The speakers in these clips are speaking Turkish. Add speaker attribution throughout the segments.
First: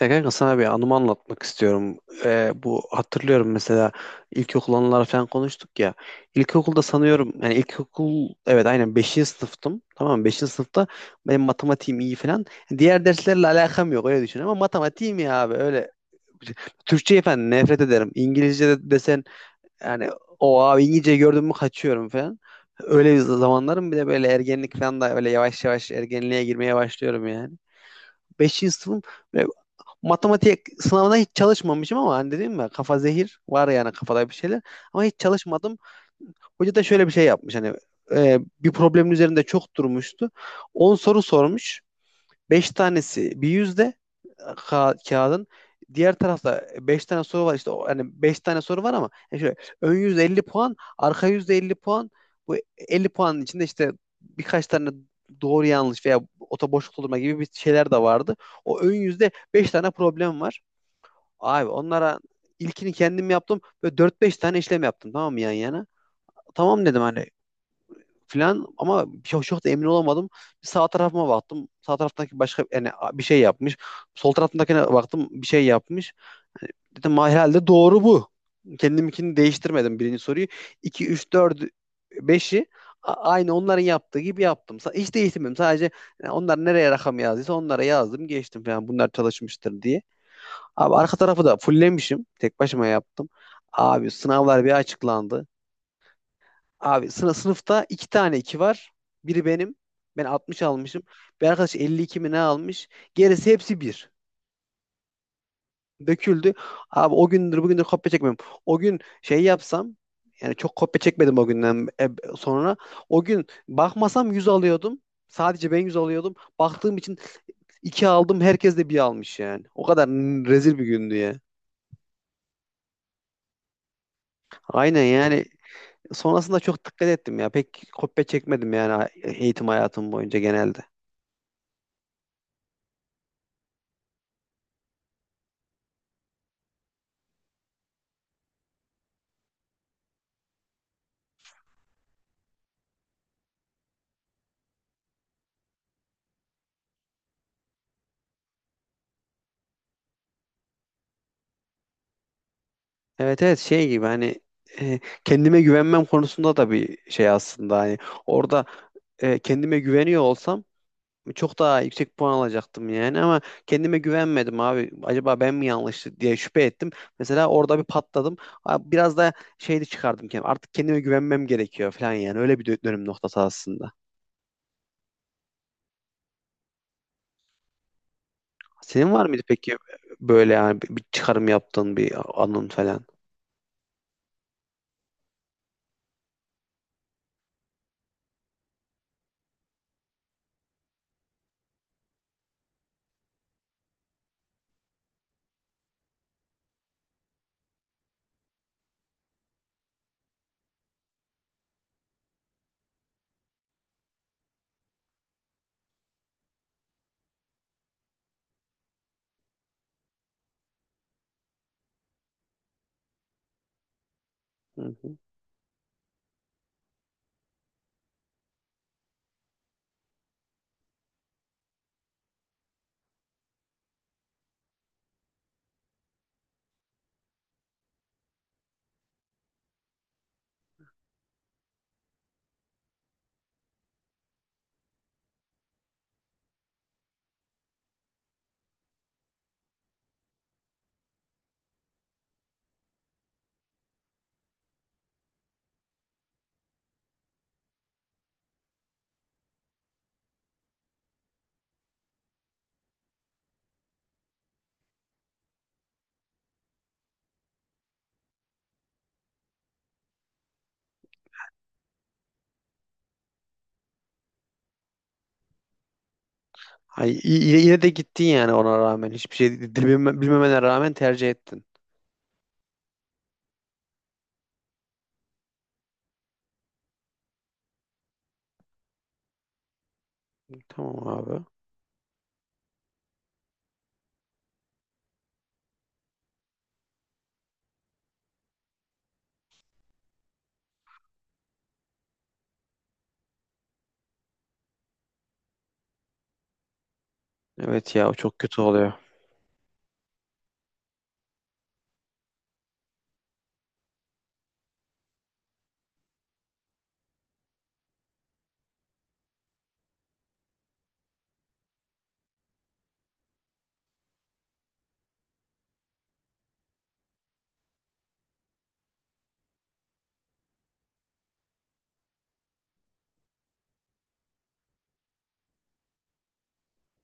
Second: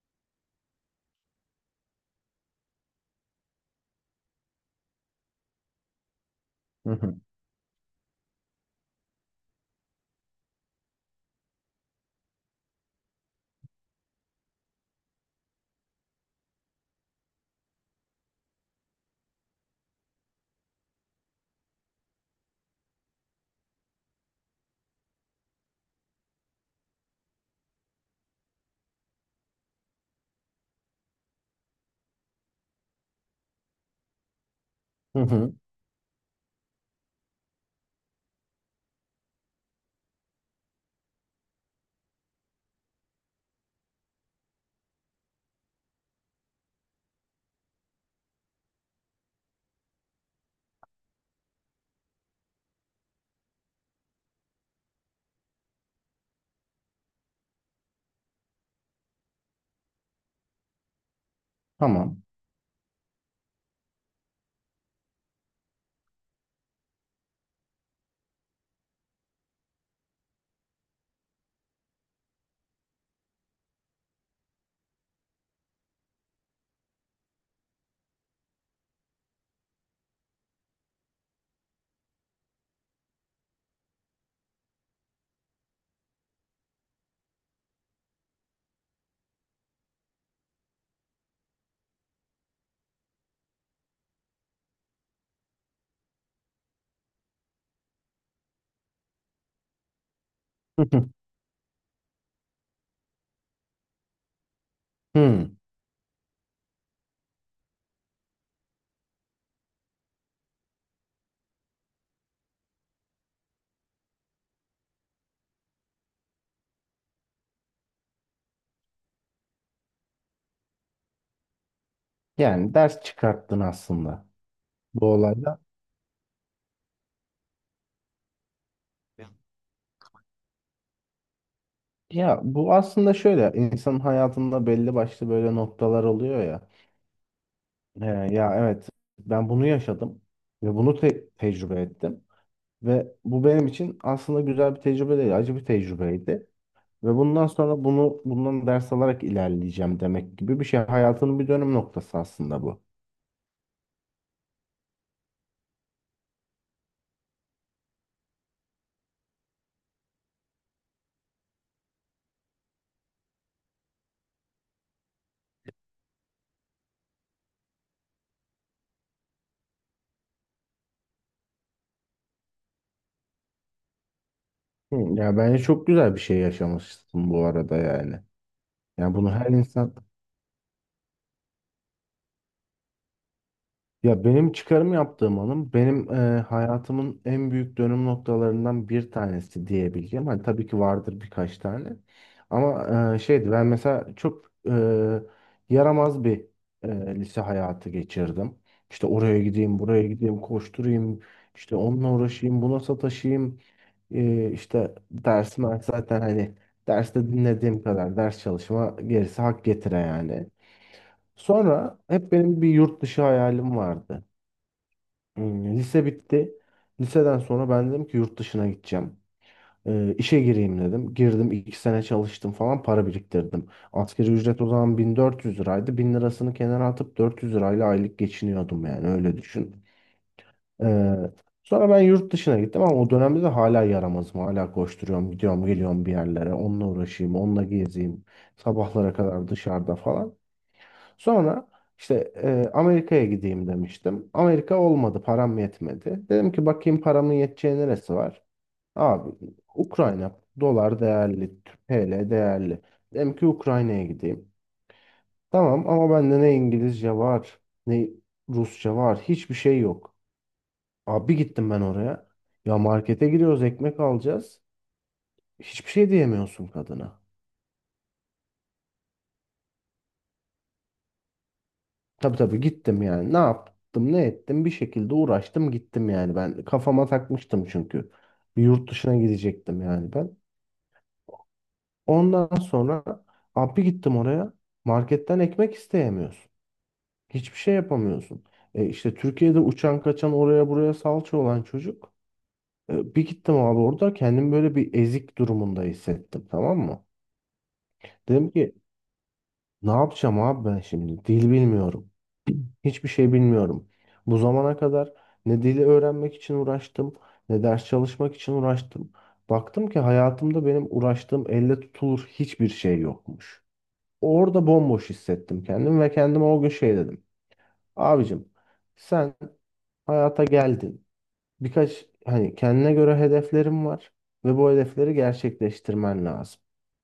Speaker 1: Ya kanka sana bir anımı anlatmak istiyorum. Bu hatırlıyorum mesela ilkokul anıları falan konuştuk ya. İlkokulda
Speaker 2: Hı hı.
Speaker 1: sanıyorum yani ilkokul evet aynen beşinci sınıftım. Tamam mı? 5. sınıfta benim matematiğim iyi falan. Diğer derslerle alakam yok öyle düşün ama matematiğim iyi abi öyle. Türkçeyi falan nefret ederim. İngilizce de desen yani o abi İngilizce gördüm mü kaçıyorum falan. Öyle bir zamanlarım bir de böyle ergenlik falan da öyle yavaş yavaş ergenliğe girmeye başlıyorum yani. Beşinci sınıfım matematik sınavına hiç çalışmamışım ama hani dedim ya kafa zehir var yani kafada bir şeyler ama hiç
Speaker 2: Hı hı.
Speaker 1: çalışmadım. Hoca da şöyle bir şey yapmış hani bir problemin üzerinde çok durmuştu. 10 soru sormuş. Beş tanesi bir yüzde kağıdın. Diğer tarafta 5 tane soru var işte hani 5 tane soru var ama yani şöyle ön yüzde 50 puan, arka yüzde 50 puan. Bu 50 puanın içinde işte birkaç tane doğru yanlış veya ota boşluk doldurma gibi bir şeyler de vardı. O ön yüzde 5 tane problem var. Abi onlara
Speaker 2: Tamam.
Speaker 1: ilkini kendim yaptım. Böyle dört beş tane işlem yaptım, tamam mı, yan yana? Tamam dedim hani filan ama çok, çok da emin olamadım. Bir sağ tarafıma baktım. Sağ taraftaki başka yani bir şey yapmış. Sol tarafındakine baktım, bir şey yapmış. Hani dedim, "Ma, herhalde doğru bu." Kendiminkini değiştirmedim birinci soruyu. İki üç, dört, beşi aynı onların yaptığı gibi yaptım. Hiç değiştirmedim. Sadece yani onlar nereye rakam yazdıysa onlara yazdım, geçtim falan. Bunlar çalışmıştır diye. Abi arka tarafı da fullemişim. Tek başıma yaptım. Abi sınavlar bir açıklandı. Abi sınıfta iki tane iki var. Biri benim. Ben 60
Speaker 2: Hı
Speaker 1: almışım.
Speaker 2: hı.
Speaker 1: Bir arkadaş 52 mi ne almış. Gerisi hepsi bir.
Speaker 2: Hı.
Speaker 1: Döküldü. Abi o gündür bugündür kopya çekmem. O gün şey yapsam yani çok kopya çekmedim o günden sonra. O gün bakmasam 100 alıyordum. Sadece ben 100 alıyordum. Baktığım için 2 aldım. Herkes de bir almış yani. O kadar rezil bir gündü ya.
Speaker 2: Yani ders çıkarttın aslında
Speaker 1: Aynen
Speaker 2: bu
Speaker 1: yani.
Speaker 2: olayda.
Speaker 1: Sonrasında çok dikkat ettim ya. Pek kopya çekmedim yani eğitim hayatım boyunca genelde.
Speaker 2: Ya bu aslında şöyle insanın hayatında belli başlı böyle noktalar oluyor ya. Ee, Ya evet, ben bunu yaşadım ve bunu tecrübe ettim. Ve bu benim için aslında güzel bir tecrübe değil, acı bir tecrübeydi. Ve bundan sonra bunu bundan ders alarak ilerleyeceğim demek gibi bir şey. Hayatının bir dönüm noktası aslında bu.
Speaker 1: Evet evet şey gibi hani kendime güvenmem konusunda da bir şey aslında. Hani orada kendime güveniyor olsam çok daha yüksek puan alacaktım yani ama kendime güvenmedim abi. Acaba ben mi yanlış diye şüphe ettim. Mesela orada bir patladım. Abi biraz da şey de çıkardım kendim. Artık kendime güvenmem gerekiyor falan yani. Öyle bir dönüm noktası aslında.
Speaker 2: Hı, ya bence çok güzel bir şey yaşamışsın bu arada yani.
Speaker 1: Senin
Speaker 2: Yani
Speaker 1: var
Speaker 2: bunu
Speaker 1: mıydı
Speaker 2: her
Speaker 1: peki
Speaker 2: insan,
Speaker 1: böyle yani bir çıkarım yaptığın bir anın falan?
Speaker 2: ya benim çıkarım yaptığım hanım benim hayatımın en büyük dönüm noktalarından bir tanesi diyebileceğim. Hani tabii ki vardır birkaç tane. Ama şeydi, ben mesela çok yaramaz bir lise hayatı geçirdim. İşte oraya gideyim, buraya gideyim, koşturayım, işte onunla uğraşayım, buna sataşayım. İşte dersim zaten hani derste dinlediğim kadar ders çalışma, gerisi hak getire yani. Sonra hep benim bir yurt dışı hayalim vardı.
Speaker 1: Hı hı.
Speaker 2: Lise bitti. Liseden sonra ben dedim ki yurt dışına gideceğim. İşe gireyim dedim. Girdim, iki sene çalıştım falan, para biriktirdim. Asgari ücret o zaman 1400 liraydı. 1000 lirasını kenara atıp 400 lirayla aylık geçiniyordum, yani öyle düşün. Ee, Sonra ben yurt dışına gittim ama o dönemde de hala yaramazım. Hala koşturuyorum, gidiyorum geliyorum bir yerlere. Onunla uğraşayım, onunla gezeyim. Sabahlara kadar dışarıda falan. Sonra işte Amerika'ya gideyim demiştim. Amerika olmadı, param yetmedi. Dedim ki bakayım paramın yeteceği neresi var. Abi Ukrayna dolar değerli, TL değerli. Dedim ki Ukrayna'ya gideyim. Tamam ama bende ne İngilizce var, ne Rusça var, hiçbir şey yok. Abi gittim ben oraya. Ya markete giriyoruz, ekmek alacağız. Hiçbir şey diyemiyorsun
Speaker 1: Ay,
Speaker 2: kadına.
Speaker 1: yine de gittin yani ona rağmen. Hiçbir şey bilmemene rağmen tercih ettin.
Speaker 2: Tabii tabii gittim yani. Ne yaptım, ne ettim? Bir şekilde uğraştım, gittim yani ben. Kafama takmıştım çünkü. Bir yurt dışına gidecektim yani ben.
Speaker 1: Tamam abi.
Speaker 2: Ondan sonra abi gittim oraya. Marketten ekmek isteyemiyorsun. Hiçbir şey yapamıyorsun. E işte Türkiye'de uçan kaçan oraya buraya salça olan çocuk. E bir gittim abi, orada kendimi böyle bir ezik durumunda hissettim, tamam mı?
Speaker 1: Evet ya, o çok
Speaker 2: Dedim
Speaker 1: kötü
Speaker 2: ki
Speaker 1: oluyor.
Speaker 2: ne yapacağım abi ben şimdi? Dil bilmiyorum. Hiçbir şey bilmiyorum. Bu zamana kadar ne dili öğrenmek için uğraştım, ne ders çalışmak için uğraştım. Baktım ki hayatımda benim uğraştığım elle tutulur hiçbir şey yokmuş. Orada bomboş hissettim kendimi ve kendime o gün şey dedim. Abicim, sen hayata geldin. Birkaç hani kendine göre hedeflerim var ve bu hedefleri gerçekleştirmen lazım.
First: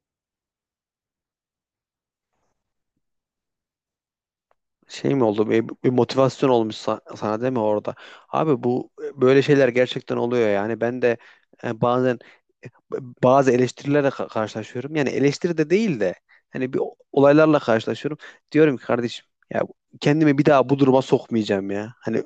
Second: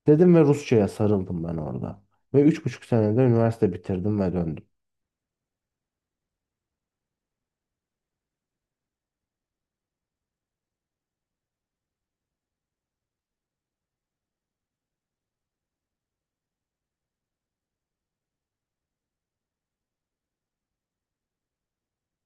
Speaker 2: Dedim ve Rusça'ya sarıldım ben orada. Ve üç buçuk senede üniversite bitirdim ve döndüm.
Speaker 1: Şey mi oldu? Bir motivasyon olmuş sana değil mi orada? Abi bu böyle şeyler gerçekten oluyor yani. Ben de bazen bazı eleştirilerle karşılaşıyorum. Yani eleştiri de değil de hani bir olaylarla karşılaşıyorum. Diyorum ki, kardeşim ya kendimi bir daha bu duruma sokmayacağım ya. Hani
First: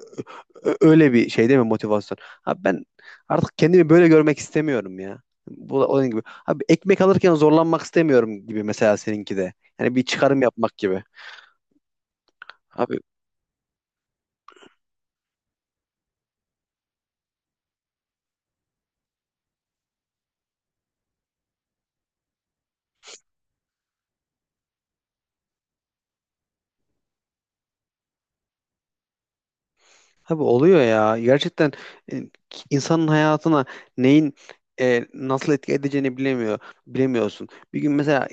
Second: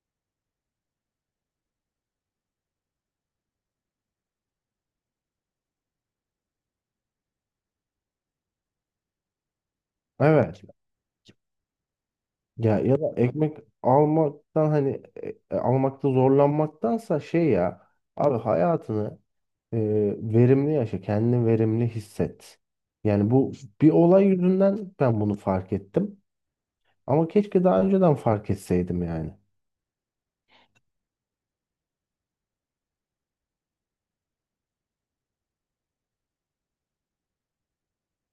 Speaker 1: Öyle bir şey değil mi motivasyon? Abi ben artık kendimi böyle görmek istemiyorum ya. Bu da onun gibi. Abi ekmek alırken zorlanmak istemiyorum gibi mesela seninki de. Yani bir çıkarım
Speaker 2: Evet.
Speaker 1: yapmak gibi.
Speaker 2: Ya
Speaker 1: Abi
Speaker 2: ya da ekmek almaktan, hani almakta zorlanmaktansa, şey ya, abi hayatını e, verimli yaşa, kendini verimli hisset. Yani bu bir olay yüzünden ben bunu fark ettim. Ama keşke daha önceden fark etseydim yani.
Speaker 1: Abi oluyor ya. Gerçekten e, insanın hayatına neyin nasıl etki edeceğini bilemiyor. Bilemiyorsun. Bir gün mesela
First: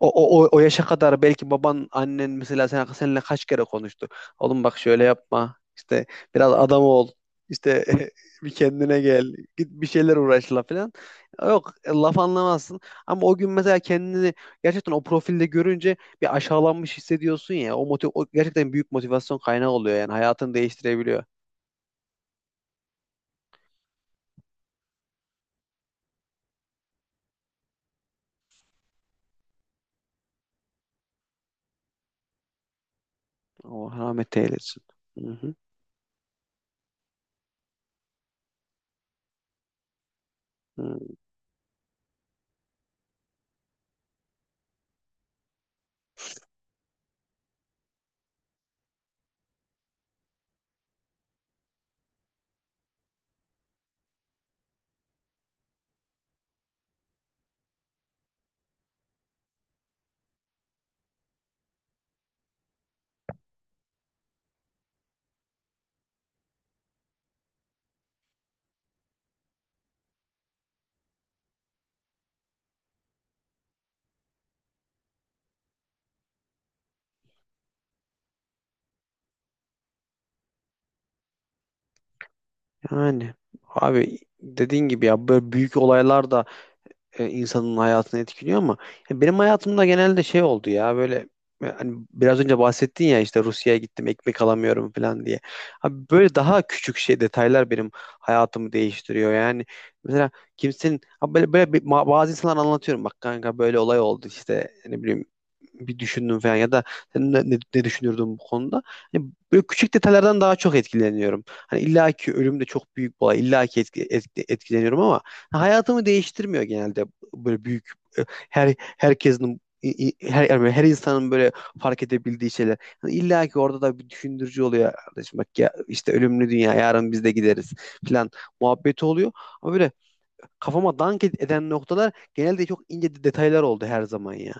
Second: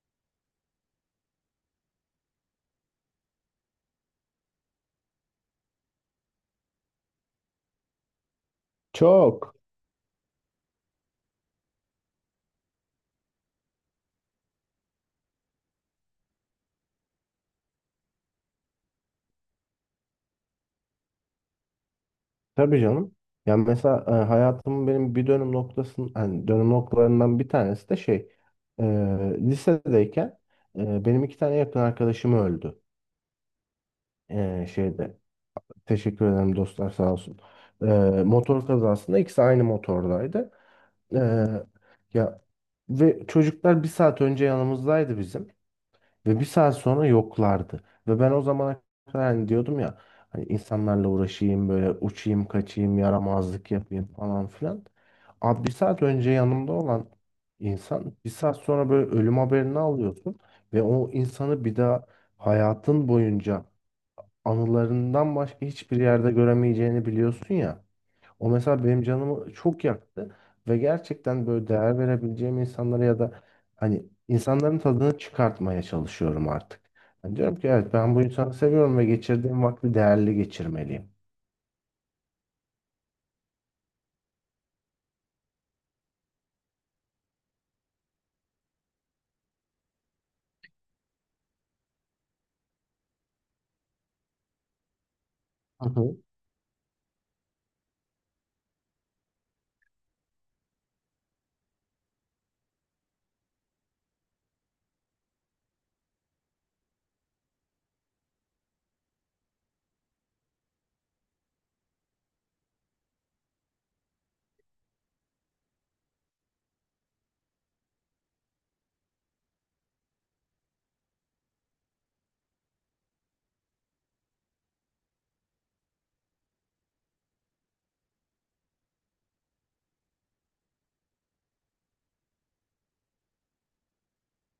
Speaker 1: o, o yaşa kadar belki baban, annen mesela seninle kaç kere konuştu. Oğlum, bak, şöyle yapma. İşte biraz adam ol. İşte bir kendine gel.
Speaker 2: Çok.
Speaker 1: Git bir şeyler uğraşla falan. Yok laf anlamazsın. Ama o gün mesela kendini gerçekten o profilde görünce bir aşağılanmış hissediyorsun ya, o, o gerçekten büyük motivasyon kaynağı oluyor yani hayatını değiştirebiliyor.
Speaker 2: Tabii canım. Yani mesela hayatımın benim bir dönüm noktasının, hani dönüm noktalarından bir tanesi de şey, e, lisedeyken benim iki tane yakın arkadaşım öldü.
Speaker 1: Allah rahmet
Speaker 2: E,
Speaker 1: eylesin.
Speaker 2: şeyde
Speaker 1: Hı hı.
Speaker 2: Teşekkür ederim dostlar, sağ olsun. Ee, Motor kazasında ikisi aynı motordaydı.
Speaker 1: Hı.
Speaker 2: Ee, Ya, ve çocuklar bir saat önce yanımızdaydı bizim ve bir saat sonra yoklardı. Ve ben o zamana kadar hani diyordum ya, hani insanlarla uğraşayım, böyle uçayım kaçayım, yaramazlık yapayım falan filan. Abi bir saat önce yanımda olan insan bir saat sonra böyle ölüm haberini alıyorsun ve o insanı bir daha hayatın boyunca anılarından başka hiçbir yerde göremeyeceğini biliyorsun ya. O mesela benim canımı çok yaktı ve gerçekten böyle değer verebileceğim insanlara ya da hani insanların tadını çıkartmaya çalışıyorum artık. Yani diyorum ki evet, ben bu insanı seviyorum ve geçirdiğim vakti değerli geçirmeliyim.
Speaker 1: Yani abi dediğin gibi ya böyle büyük olaylar da insanın hayatını etkiliyor ama ya benim hayatımda genelde şey oldu ya böyle hani biraz önce bahsettin ya işte Rusya'ya gittim ekmek alamıyorum falan diye.
Speaker 2: Hı
Speaker 1: Abi
Speaker 2: hı.
Speaker 1: böyle daha küçük şey detaylar benim hayatımı değiştiriyor. Yani mesela kimsenin abi böyle böyle bazı insanlar, anlatıyorum, bak kanka böyle olay oldu işte ne bileyim bir düşündüm falan ya da sen ne düşünürdün bu konuda? Hani böyle küçük detaylardan daha çok etkileniyorum. Hani illaki ölüm de çok büyük bir olay. İllaki etkileniyorum ama hayatımı değiştirmiyor genelde böyle büyük e, her herkesin i- i- her yani her insanın böyle fark edebildiği şeyler. Hani İlla ki orada da bir düşündürücü oluyor, kardeşim bak ya işte ölümlü dünya yarın biz de gideriz falan muhabbeti oluyor. Ama böyle kafama dank eden noktalar genelde çok ince detaylar oldu her zaman ya.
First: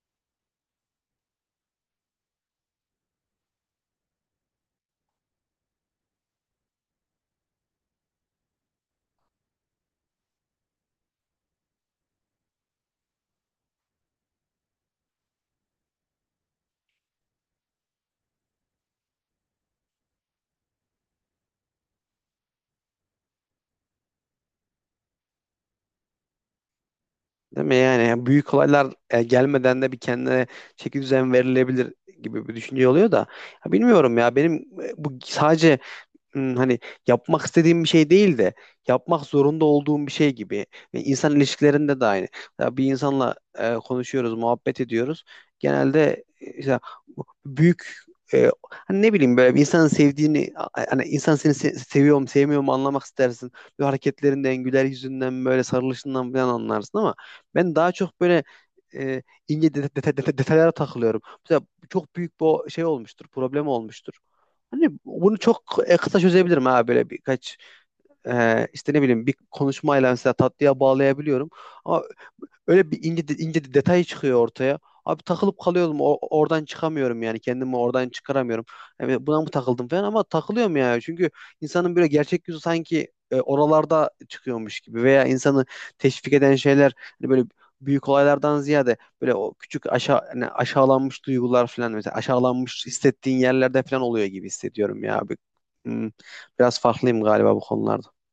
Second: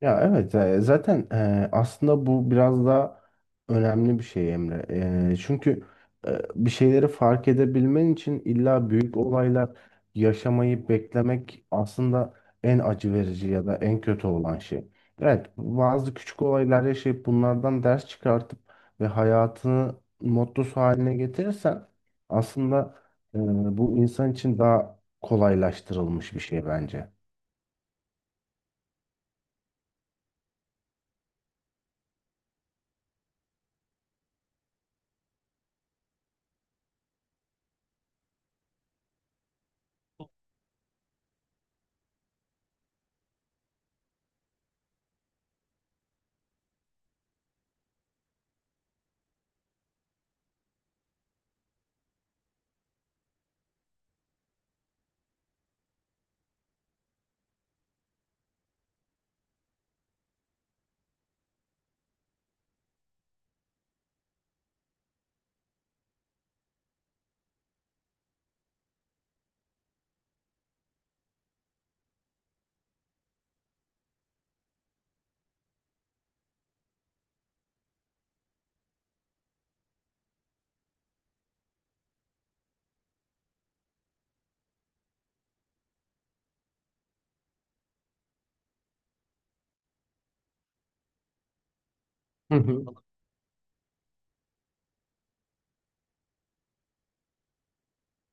Speaker 2: Ya evet, zaten aslında bu biraz da önemli bir şey Emre. Çünkü bir şeyleri fark edebilmen için illa büyük olaylar yaşamayı beklemek aslında en acı verici ya da en kötü olan şey. Evet, bazı küçük olaylar yaşayıp bunlardan ders çıkartıp ve hayatını mottosu haline getirirsen aslında e, bu insan için daha kolaylaştırılmış bir şey bence.
Speaker 1: Değil mi yani? Yani büyük olaylar gelmeden de bir kendine çeki düzen verilebilir gibi bir düşünce oluyor da. Ya bilmiyorum ya benim bu sadece hani yapmak istediğim bir şey değil de yapmak zorunda olduğum bir şey gibi. Ve insan ilişkilerinde de aynı. Ya bir insanla konuşuyoruz, muhabbet ediyoruz. Genelde işte bu büyük hani ne bileyim böyle bir insanın sevdiğini hani insan seni seviyorum, sevmiyorum anlamak istersin. Böyle hareketlerinden, güler yüzünden, böyle sarılışından falan anlarsın ama ben daha çok böyle e, ince detaylara takılıyorum. Mesela çok büyük bir şey olmuştur, problem olmuştur. Hani bunu çok kısa çözebilirim ha, böyle birkaç işte ne bileyim bir konuşmayla mesela tatlıya bağlayabiliyorum. Ama öyle bir ince de detay çıkıyor ortaya. Abi takılıp kalıyorum oradan çıkamıyorum yani kendimi oradan çıkaramıyorum. Yani buna mı takıldım falan, ama takılıyorum ya. Çünkü insanın böyle gerçek yüzü sanki oralarda çıkıyormuş gibi, veya insanı teşvik eden şeyler hani böyle büyük olaylardan ziyade böyle o küçük aşağı hani aşağılanmış duygular falan, mesela
Speaker 2: Hı
Speaker 1: aşağılanmış
Speaker 2: hı.
Speaker 1: hissettiğin yerlerde falan oluyor gibi hissediyorum ya bir... Hmm, Biraz farklıyım galiba bu konularda.